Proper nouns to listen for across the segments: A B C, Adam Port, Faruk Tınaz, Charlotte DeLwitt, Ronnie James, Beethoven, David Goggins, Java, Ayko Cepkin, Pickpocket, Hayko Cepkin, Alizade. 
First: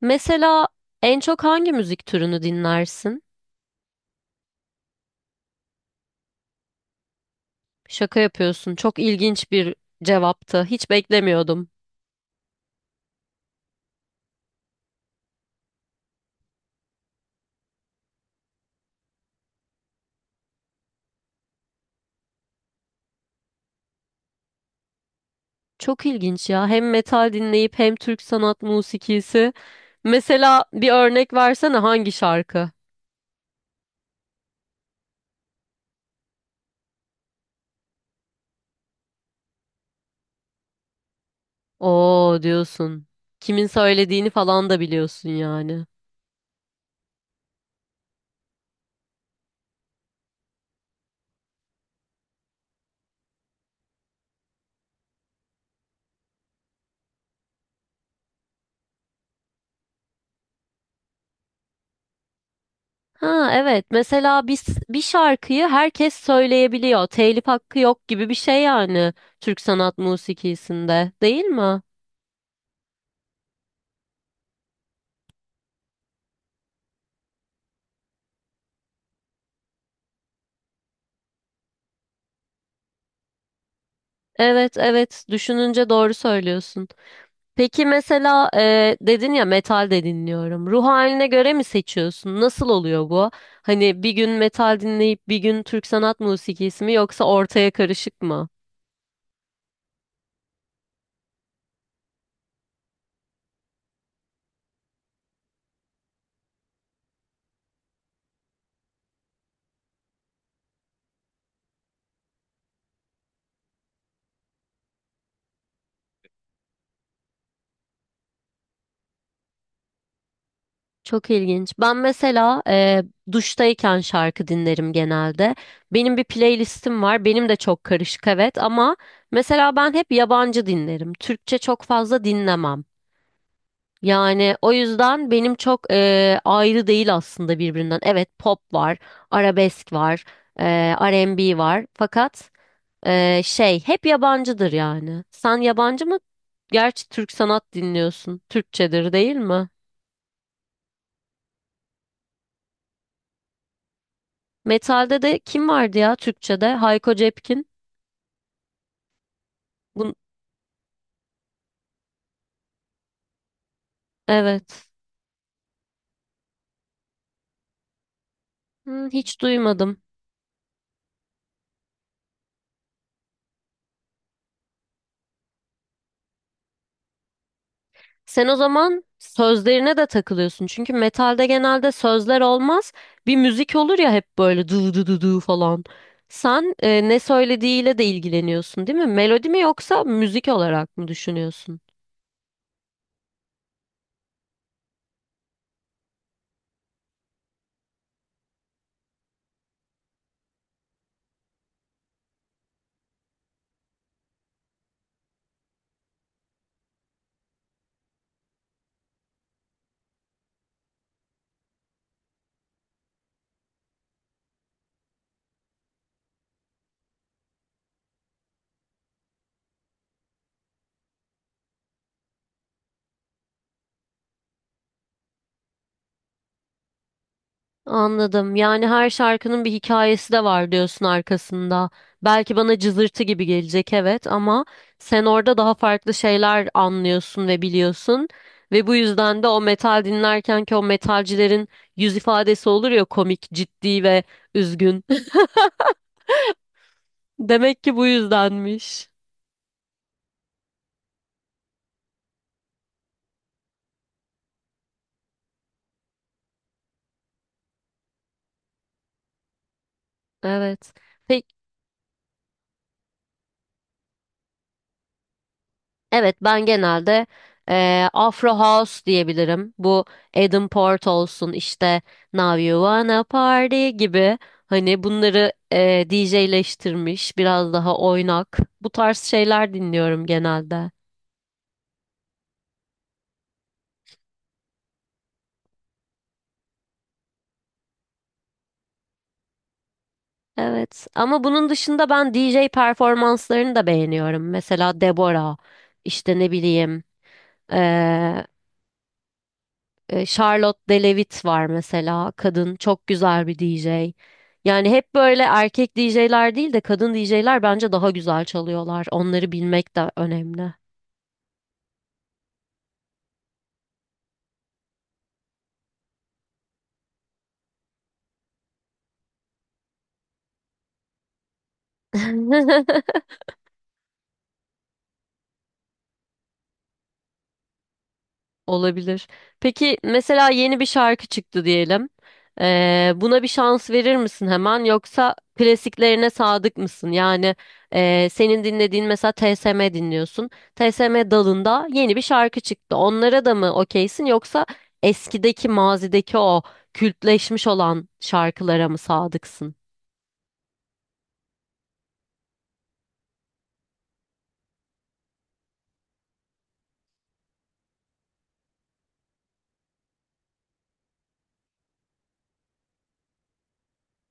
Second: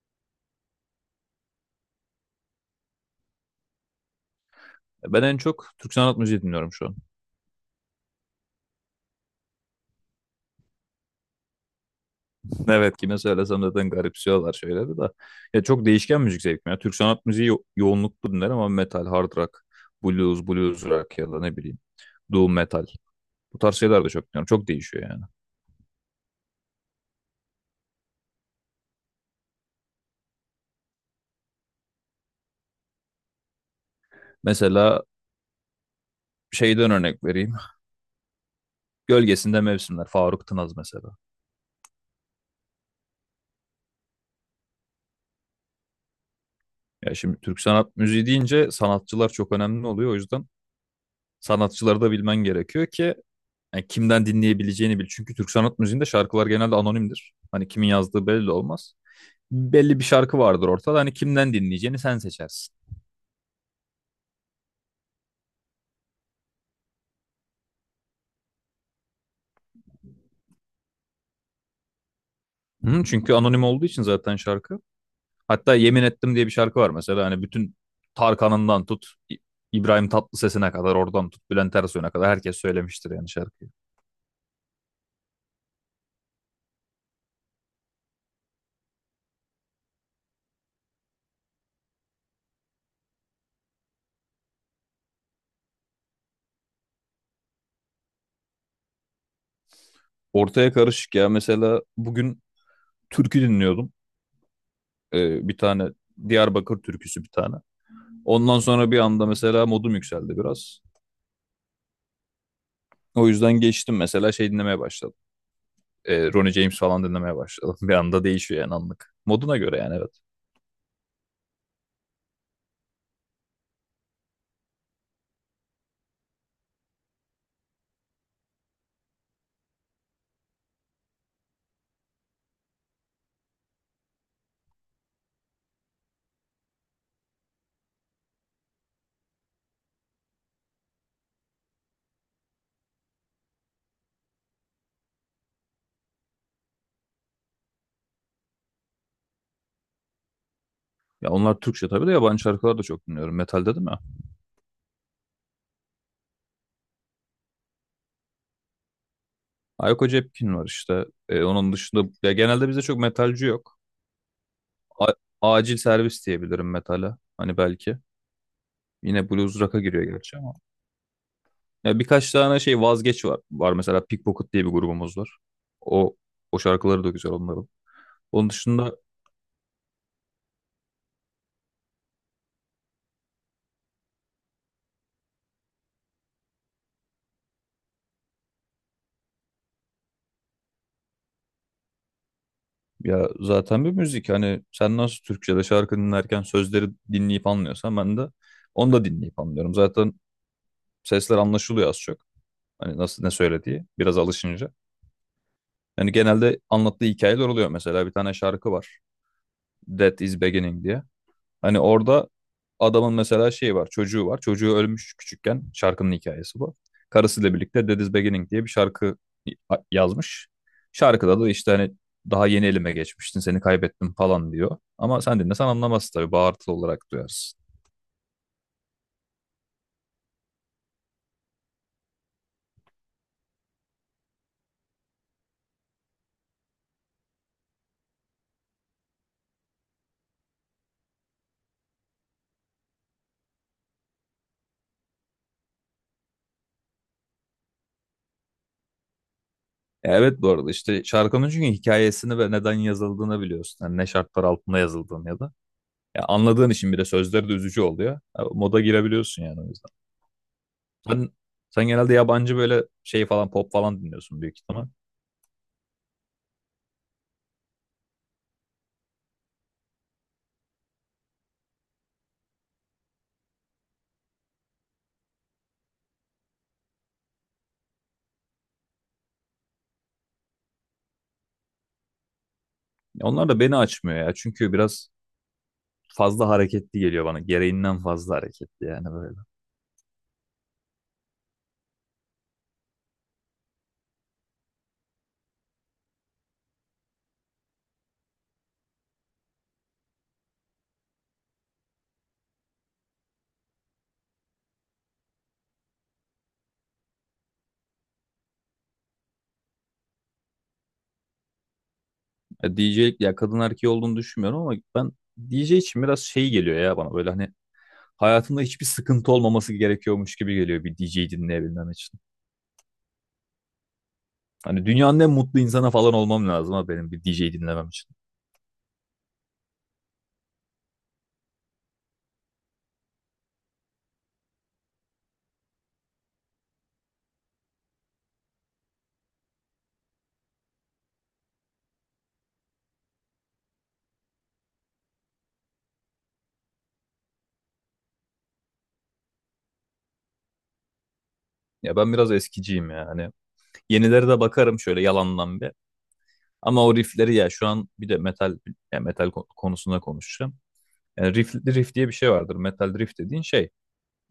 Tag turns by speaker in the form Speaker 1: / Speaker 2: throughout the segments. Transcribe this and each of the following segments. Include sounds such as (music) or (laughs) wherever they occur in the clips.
Speaker 1: Mesela en çok hangi müzik türünü dinlersin?
Speaker 2: Ben en çok Türk sanat müziği dinliyorum şu an.
Speaker 1: Şaka yapıyorsun. Çok ilginç bir cevaptı. Hiç beklemiyordum.
Speaker 2: (laughs) Evet kime söylesem zaten garipsiyorlar şeyleri de. Ya çok değişken müzik zevkim ya. Türk sanat müziği yoğunluklu dinlerim ama metal, hard rock, blues, blues rock ya da ne bileyim doom metal. Bu tarz şeyler de çok dinliyorum. Çok değişiyor yani.
Speaker 1: Çok ilginç ya. Hem metal dinleyip hem Türk sanat musikisi. Mesela bir örnek versene hangi şarkı?
Speaker 2: Mesela şeyden örnek vereyim. Gölgesinde Mevsimler, Faruk Tınaz mesela.
Speaker 1: Oo diyorsun. Kimin söylediğini falan da biliyorsun yani.
Speaker 2: Ya şimdi Türk sanat müziği deyince sanatçılar çok önemli oluyor. O yüzden sanatçıları da bilmen gerekiyor ki yani kimden dinleyebileceğini bil. Çünkü Türk sanat müziğinde şarkılar genelde anonimdir. Hani kimin yazdığı belli olmaz. Belli bir şarkı vardır ortada. Hani kimden dinleyeceğini sen seçersin.
Speaker 1: Ha evet. Mesela bir şarkıyı herkes söyleyebiliyor. Telif hakkı yok gibi bir şey yani Türk sanat musikisinde, değil mi?
Speaker 2: Hı, çünkü anonim olduğu için zaten şarkı. Hatta Yemin Ettim diye bir şarkı var mesela. Hani bütün Tarkan'ından tut, İbrahim Tatlıses'ine kadar, oradan tut, Bülent Ersoy'una kadar herkes söylemiştir yani şarkıyı.
Speaker 1: Evet, evet, düşününce doğru söylüyorsun. Peki mesela dedin ya metal de dinliyorum. Ruh haline göre mi seçiyorsun? Nasıl oluyor bu? Hani bir gün metal dinleyip bir gün Türk sanat musikisi mi yoksa ortaya karışık mı?
Speaker 2: Ortaya karışık ya. Mesela bugün türkü dinliyordum. Bir tane Diyarbakır türküsü bir tane. Ondan sonra bir anda mesela modum yükseldi biraz. O yüzden geçtim mesela şey dinlemeye başladım. Ronnie James falan dinlemeye başladım. (laughs) Bir anda değişiyor yani anlık. Moduna göre yani evet.
Speaker 1: Çok ilginç. Ben mesela duştayken şarkı dinlerim genelde. Benim bir playlistim var. Benim de çok karışık, evet, ama mesela ben hep yabancı dinlerim. Türkçe çok fazla dinlemem. Yani o yüzden benim çok ayrı değil aslında birbirinden. Evet, pop var, arabesk var, R&B var. Fakat şey hep yabancıdır yani. Sen yabancı mı? Gerçi Türk sanat dinliyorsun. Türkçedir, değil mi?
Speaker 2: Ya onlar Türkçe tabii de yabancı şarkılar da çok dinliyorum. Metal dedim ya.
Speaker 1: Metalde de kim vardı ya Türkçede? Hayko Cepkin.
Speaker 2: Ayko
Speaker 1: Bun
Speaker 2: Cepkin var işte. Onun dışında ya genelde bizde çok metalci yok.
Speaker 1: evet.
Speaker 2: A- acil servis diyebilirim metale. Hani belki.
Speaker 1: Hı,
Speaker 2: Yine
Speaker 1: hiç
Speaker 2: blues rock'a
Speaker 1: duymadım.
Speaker 2: giriyor gerçi ama. Ya birkaç tane şey vazgeç var. Var mesela Pickpocket diye bir grubumuz var. O o şarkıları da güzel onların.
Speaker 1: Sen
Speaker 2: Onun
Speaker 1: o
Speaker 2: dışında
Speaker 1: zaman sözlerine de takılıyorsun. Çünkü metalde genelde sözler olmaz. Bir müzik olur ya, hep böyle du du du du falan. Sen ne söylediğiyle de ilgileniyorsun, değil mi? Melodi mi yoksa müzik olarak mı düşünüyorsun?
Speaker 2: ya zaten bir müzik hani sen nasıl Türkçe'de şarkı dinlerken sözleri dinleyip anlıyorsan ben de onu da dinleyip anlıyorum. Zaten sesler anlaşılıyor az çok. Hani nasıl ne söylediği biraz alışınca. Yani genelde anlattığı hikayeler oluyor. Mesela bir tane şarkı var. That is Beginning diye. Hani orada adamın mesela şeyi var, çocuğu var. Çocuğu ölmüş küçükken. Şarkının hikayesi bu. Karısıyla birlikte Dead is Beginning diye bir şarkı yazmış. Şarkıda da işte hani daha yeni elime geçmiştin, seni kaybettim falan diyor. Ama sen dinlesen anlamazsın tabii, bağırtılı olarak duyarsın.
Speaker 1: Anladım. Yani her şarkının bir hikayesi de var diyorsun arkasında. Belki bana cızırtı gibi gelecek evet, ama sen orada daha farklı şeyler anlıyorsun ve biliyorsun ve bu yüzden de o metal dinlerken ki o metalcilerin yüz ifadesi olur ya komik, ciddi ve üzgün. (laughs) Demek ki bu yüzdenmiş.
Speaker 2: Ya evet, bu arada işte şarkının çünkü hikayesini ve neden yazıldığını biliyorsun. Yani ne şartlar altında yazıldığını ya da. Ya anladığın için bir de sözleri de üzücü oluyor. Ya moda girebiliyorsun yani o yüzden.
Speaker 1: Evet.
Speaker 2: Sen,
Speaker 1: Peki
Speaker 2: sen genelde yabancı böyle şey falan pop falan dinliyorsun büyük ihtimal.
Speaker 1: Evet, ben genelde Afro House diyebilirim. Bu Adam Port olsun, işte Now You Wanna Party gibi, hani bunları DJ'leştirmiş biraz daha oynak, bu tarz şeyler dinliyorum genelde.
Speaker 2: Onlar da beni açmıyor ya. Çünkü biraz fazla hareketli geliyor bana. Gereğinden fazla hareketli yani böyle.
Speaker 1: Evet, ama bunun dışında ben DJ performanslarını da beğeniyorum. Mesela Deborah, işte ne bileyim, eee, Charlotte DeLwitt var mesela. Kadın çok güzel bir DJ. Yani hep böyle erkek DJ'ler değil de kadın DJ'ler bence daha güzel çalıyorlar. Onları bilmek de önemli.
Speaker 2: Ya DJ'lik ya kadın erkeği olduğunu düşünmüyorum ama ben D J için biraz şey geliyor ya bana böyle hani hayatında hiçbir sıkıntı olmaması gerekiyormuş gibi geliyor bir D J'yi dinleyebilmem için.
Speaker 1: (laughs)
Speaker 2: Hani dünyanın en mutlu insana falan olmam lazım ha benim bir D J'yi dinlemem için.
Speaker 1: Olabilir. Peki mesela yeni bir şarkı çıktı diyelim. Buna bir şans verir misin hemen, yoksa klasiklerine sadık mısın? Yani senin dinlediğin mesela TSM dinliyorsun. TSM dalında yeni bir şarkı çıktı. Onlara da mı okeysin, yoksa eskideki, mazideki o kültleşmiş olan şarkılara mı sadıksın?
Speaker 2: Ya ben biraz eskiciyim ya. Hani yenilere de bakarım şöyle yalandan bir. Ama o riffleri ya şu an bir de metal konusunda konuşacağım. Yani riff, riff diye bir şey vardır. Metal riff dediğin şey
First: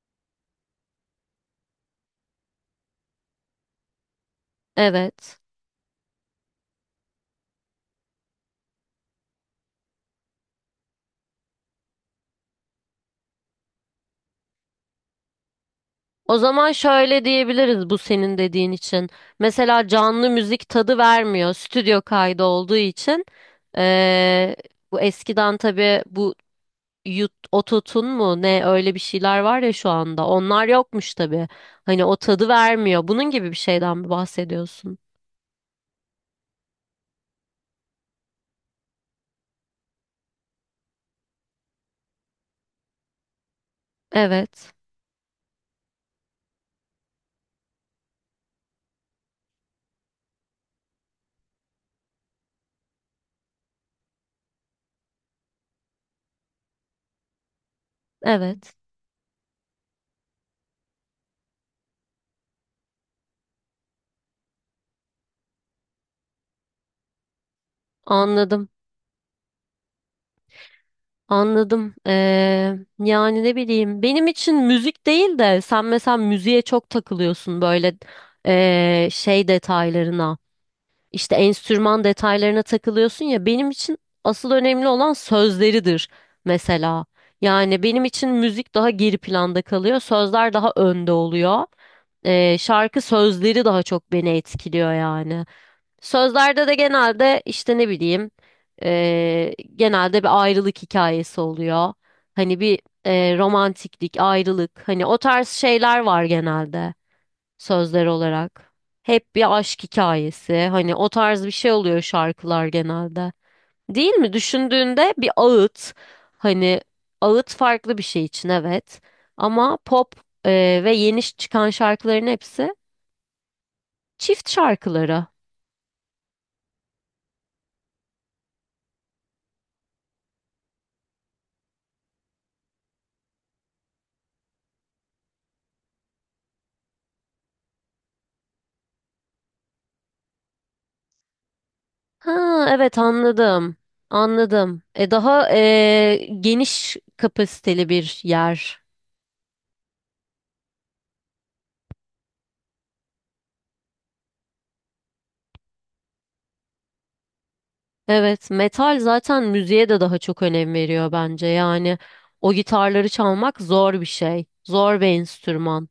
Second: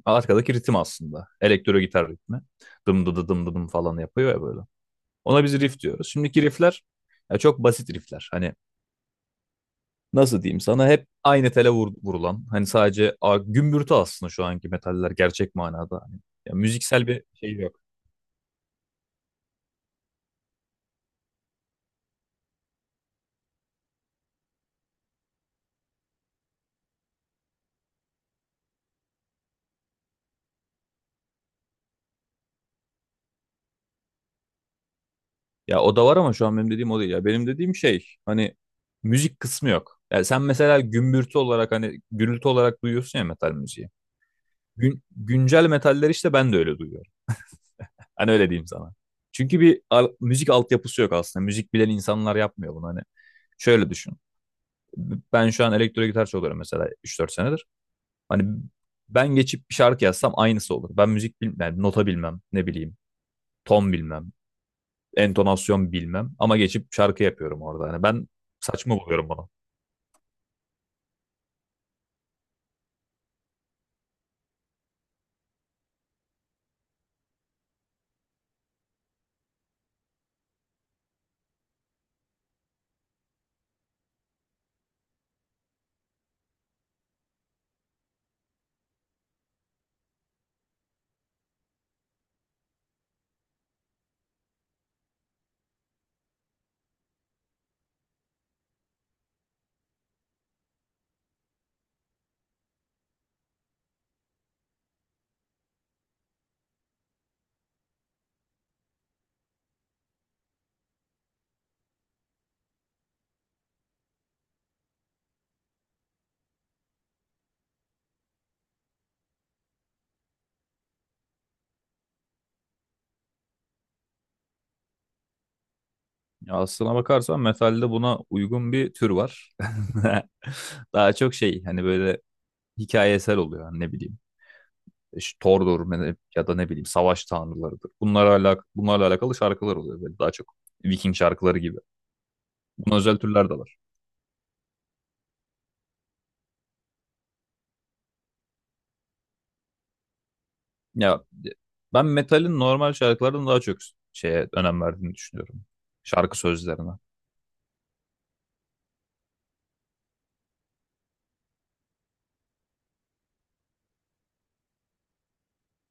Speaker 2: arkadaki ritim aslında. Elektro gitar ritmi. Dım dı dı dım dı dım falan yapıyor ya böyle.
Speaker 1: Evet.
Speaker 2: Ona biz riff diyoruz. Şimdiki riffler ya çok basit riffler. Hani nasıl diyeyim sana hep aynı tele vurulan. Hani sadece gümbürtü aslında şu anki metaller gerçek manada. Hani,
Speaker 1: O
Speaker 2: ya
Speaker 1: zaman
Speaker 2: müziksel bir
Speaker 1: şöyle
Speaker 2: şey yok.
Speaker 1: diyebiliriz bu senin dediğin için. Mesela canlı müzik tadı vermiyor stüdyo kaydı olduğu için. Ee, Bu eskiden tabii, bu ototun mu ne öyle bir şeyler var ya şu anda. Onlar yokmuş tabii. Hani o tadı vermiyor. Bunun gibi bir şeyden mi bahsediyorsun?
Speaker 2: Ya o da var ama şu an benim dediğim o değil. Ya benim dediğim şey hani müzik kısmı yok. Yani sen mesela gümbürtü olarak hani gürültü olarak duyuyorsun ya metal müziği.
Speaker 1: Evet.
Speaker 2: Güncel metaller işte ben de öyle duyuyorum. Hani öyle diyeyim sana. Çünkü bir müzik altyapısı yok aslında. Müzik bilen insanlar yapmıyor bunu. Hani şöyle düşün. Ben şu an elektro gitar çalıyorum mesela 3-4 senedir. Hani
Speaker 1: Evet.
Speaker 2: ben geçip bir şarkı yazsam aynısı olur. Ben müzik bilmem, yani nota bilmem, ne bileyim, ton bilmem, entonasyon bilmem ama geçip şarkı yapıyorum orada. Hani ben
Speaker 1: Anladım.
Speaker 2: saçma buluyorum bunu.
Speaker 1: Anladım. Yani ne bileyim, benim için müzik değil de sen mesela müziğe çok takılıyorsun, böyle şey detaylarına, işte enstrüman detaylarına takılıyorsun ya, benim için asıl önemli olan sözleridir mesela. Yani benim için müzik daha geri planda kalıyor, sözler daha önde oluyor. Şarkı sözleri daha çok beni etkiliyor yani. Sözlerde de genelde işte ne bileyim, genelde bir ayrılık hikayesi oluyor. Hani bir romantiklik, ayrılık, hani o tarz şeyler var genelde sözler olarak. Hep bir aşk hikayesi, hani o tarz bir şey oluyor şarkılar genelde. Değil mi? Düşündüğünde bir ağıt, hani ağıt farklı bir şey için, evet, ama pop ve yeni çıkan şarkıların hepsi çift şarkıları.
Speaker 2: Ya aslına bakarsan metalde buna uygun bir tür var. (laughs) Daha çok şey hani böyle hikayesel oluyor hani ne bileyim. İşte Thor'dur ya da ne bileyim savaş tanrılarıdır. Bunlarla alakalı şarkılar oluyor böyle daha çok. Viking şarkıları gibi.
Speaker 1: Ha
Speaker 2: Buna
Speaker 1: evet,
Speaker 2: özel türler de
Speaker 1: anladım.
Speaker 2: var.
Speaker 1: Anladım. Daha geniş kapasiteli bir yer.
Speaker 2: Ya ben metalin normal şarkılardan daha çok şeye önem verdiğini düşünüyorum. Şarkı sözlerine.
Speaker 1: Evet, metal zaten müziğe de daha çok önem veriyor bence. Yani o gitarları çalmak zor bir şey. Zor bir enstrüman.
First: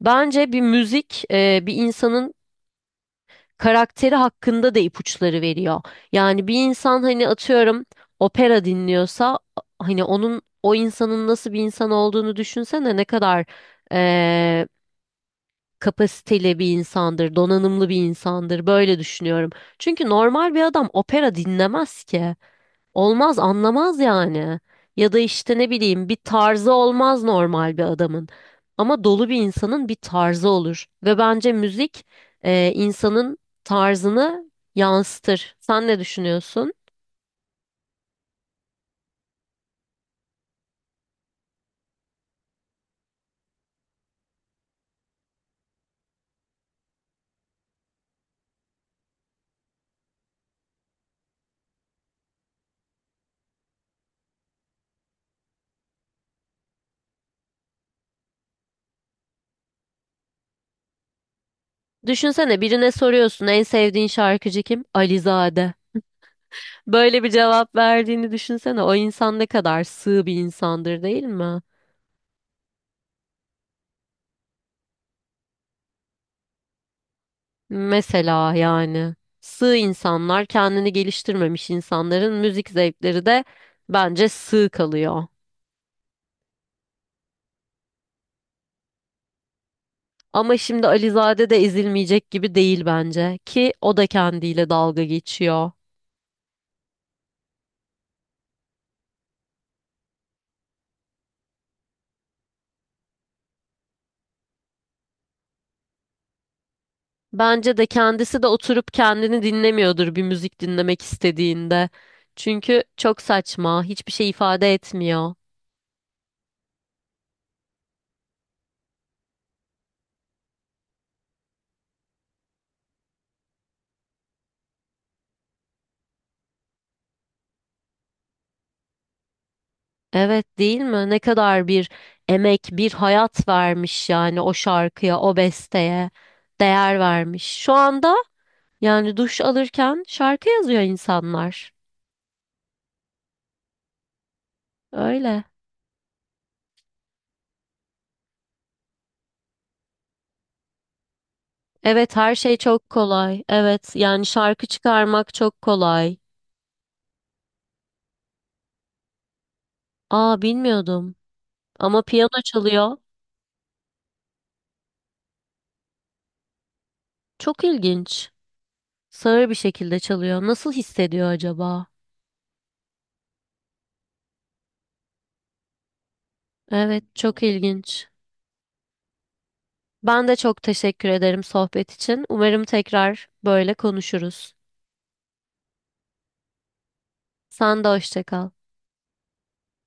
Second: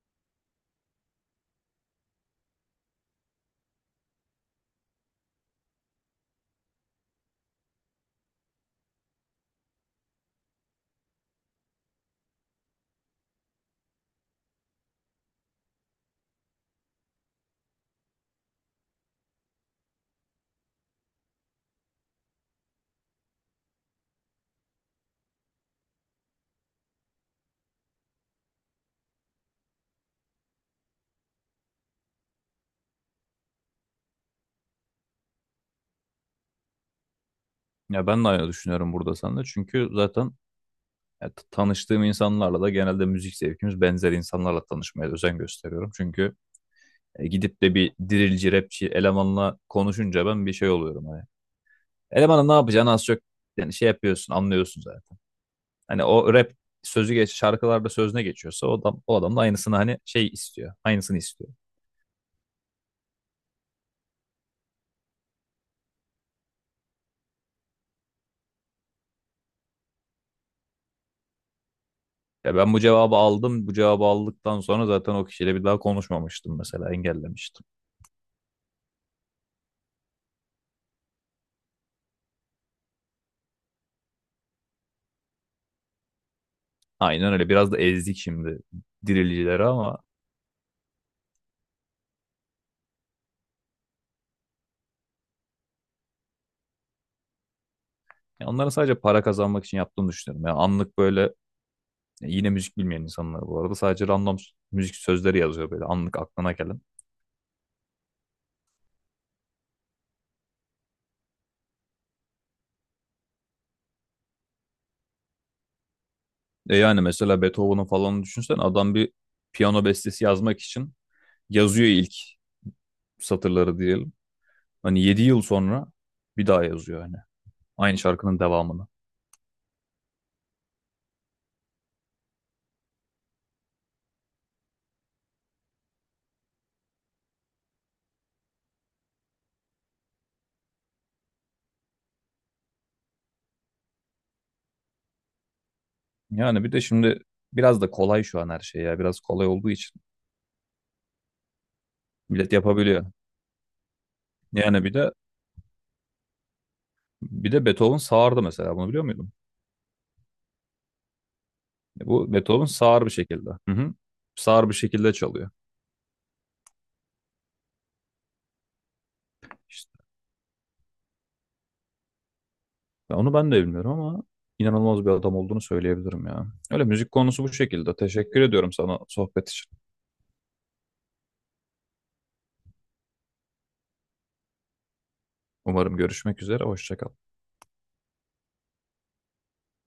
Speaker 1: Bence bir müzik, bir insanın karakteri hakkında da ipuçları veriyor. Yani bir insan hani atıyorum opera dinliyorsa, hani onun, o insanın nasıl bir insan olduğunu düşünsene, ne kadar e, kapasiteli bir insandır, donanımlı bir insandır. Böyle düşünüyorum. Çünkü normal bir adam opera dinlemez ki. Olmaz, anlamaz yani. Ya da işte ne bileyim, bir tarzı olmaz normal bir adamın. Ama dolu bir insanın bir tarzı olur. Ve bence müzik, insanın tarzını yansıtır. Sen ne düşünüyorsun?
Speaker 2: Ya ben de aynı düşünüyorum burada seninle. Çünkü zaten ya, tanıştığım insanlarla da genelde müzik zevkimiz benzer insanlarla tanışmaya özen gösteriyorum. Çünkü gidip de bir dirilci, rapçi elemanla konuşunca ben bir şey oluyorum. Hani. Elemanın ne yapacağını az çok yani şey yapıyorsun, anlıyorsun zaten. Hani o rap sözü geç şarkılarda sözüne geçiyorsa o adam da aynısını hani şey istiyor. Aynısını istiyor.
Speaker 1: Düşünsene, birine soruyorsun, en sevdiğin şarkıcı kim? Alizade. Böyle bir cevap verdiğini düşünsene. O insan ne kadar sığ bir insandır, değil mi?
Speaker 2: Ya ben bu cevabı aldım. Bu cevabı aldıktan sonra zaten o kişiyle bir daha konuşmamıştım mesela. Engellemiştim.
Speaker 1: Mesela yani sığ insanlar, kendini geliştirmemiş insanların müzik zevkleri de bence sığ kalıyor.
Speaker 2: Aynen öyle. Biraz da ezdik şimdi dirilicileri ama
Speaker 1: Ama şimdi Alizade de ezilmeyecek gibi değil bence, ki o da kendiyle dalga geçiyor.
Speaker 2: ya onların sadece para kazanmak için yaptığını düşünüyorum. Yani anlık böyle ya yine müzik bilmeyen insanlar bu arada. Sadece random müzik sözleri yazıyor böyle anlık aklına gelen.
Speaker 1: Bence de kendisi de oturup kendini dinlemiyordur bir müzik dinlemek istediğinde. Çünkü çok saçma, hiçbir şey ifade etmiyor.
Speaker 2: E yani mesela Beethoven'ın falan düşünsen adam bir piyano bestesi yazmak için yazıyor ilk satırları diyelim. Hani 7 yıl sonra bir daha yazıyor hani. Aynı şarkının devamını.
Speaker 1: Evet, değil mi? Ne kadar bir emek, bir hayat vermiş yani o şarkıya, o besteye değer vermiş. Şu anda. Yani duş alırken şarkı yazıyor insanlar. Öyle.
Speaker 2: Yani bir de şimdi biraz da kolay şu an her şey ya. Biraz kolay olduğu için
Speaker 1: Evet, her
Speaker 2: millet
Speaker 1: şey çok
Speaker 2: yapabiliyor.
Speaker 1: kolay. Evet, yani şarkı
Speaker 2: Yani bir de
Speaker 1: çıkarmak çok kolay.
Speaker 2: bir de Beethoven sağırdı mesela. Bunu biliyor muydun?
Speaker 1: Aa, bilmiyordum. Ama
Speaker 2: Bu
Speaker 1: piyano
Speaker 2: Beethoven
Speaker 1: çalıyor.
Speaker 2: sağır bir şekilde. Hı hı. Sağır bir şekilde çalıyor.
Speaker 1: Çok ilginç. Sağır bir
Speaker 2: İşte
Speaker 1: şekilde çalıyor. Nasıl hissediyor acaba?
Speaker 2: onu ben de bilmiyorum ama inanılmaz bir adam olduğunu söyleyebilirim ya. Öyle
Speaker 1: Evet,
Speaker 2: müzik
Speaker 1: çok
Speaker 2: konusu bu şekilde.
Speaker 1: ilginç.
Speaker 2: Teşekkür ediyorum sana sohbet için.
Speaker 1: Ben de çok teşekkür ederim sohbet için. Umarım tekrar böyle konuşuruz.
Speaker 2: Umarım görüşmek üzere. Hoşça kal.
Speaker 1: Sen de hoşça kal.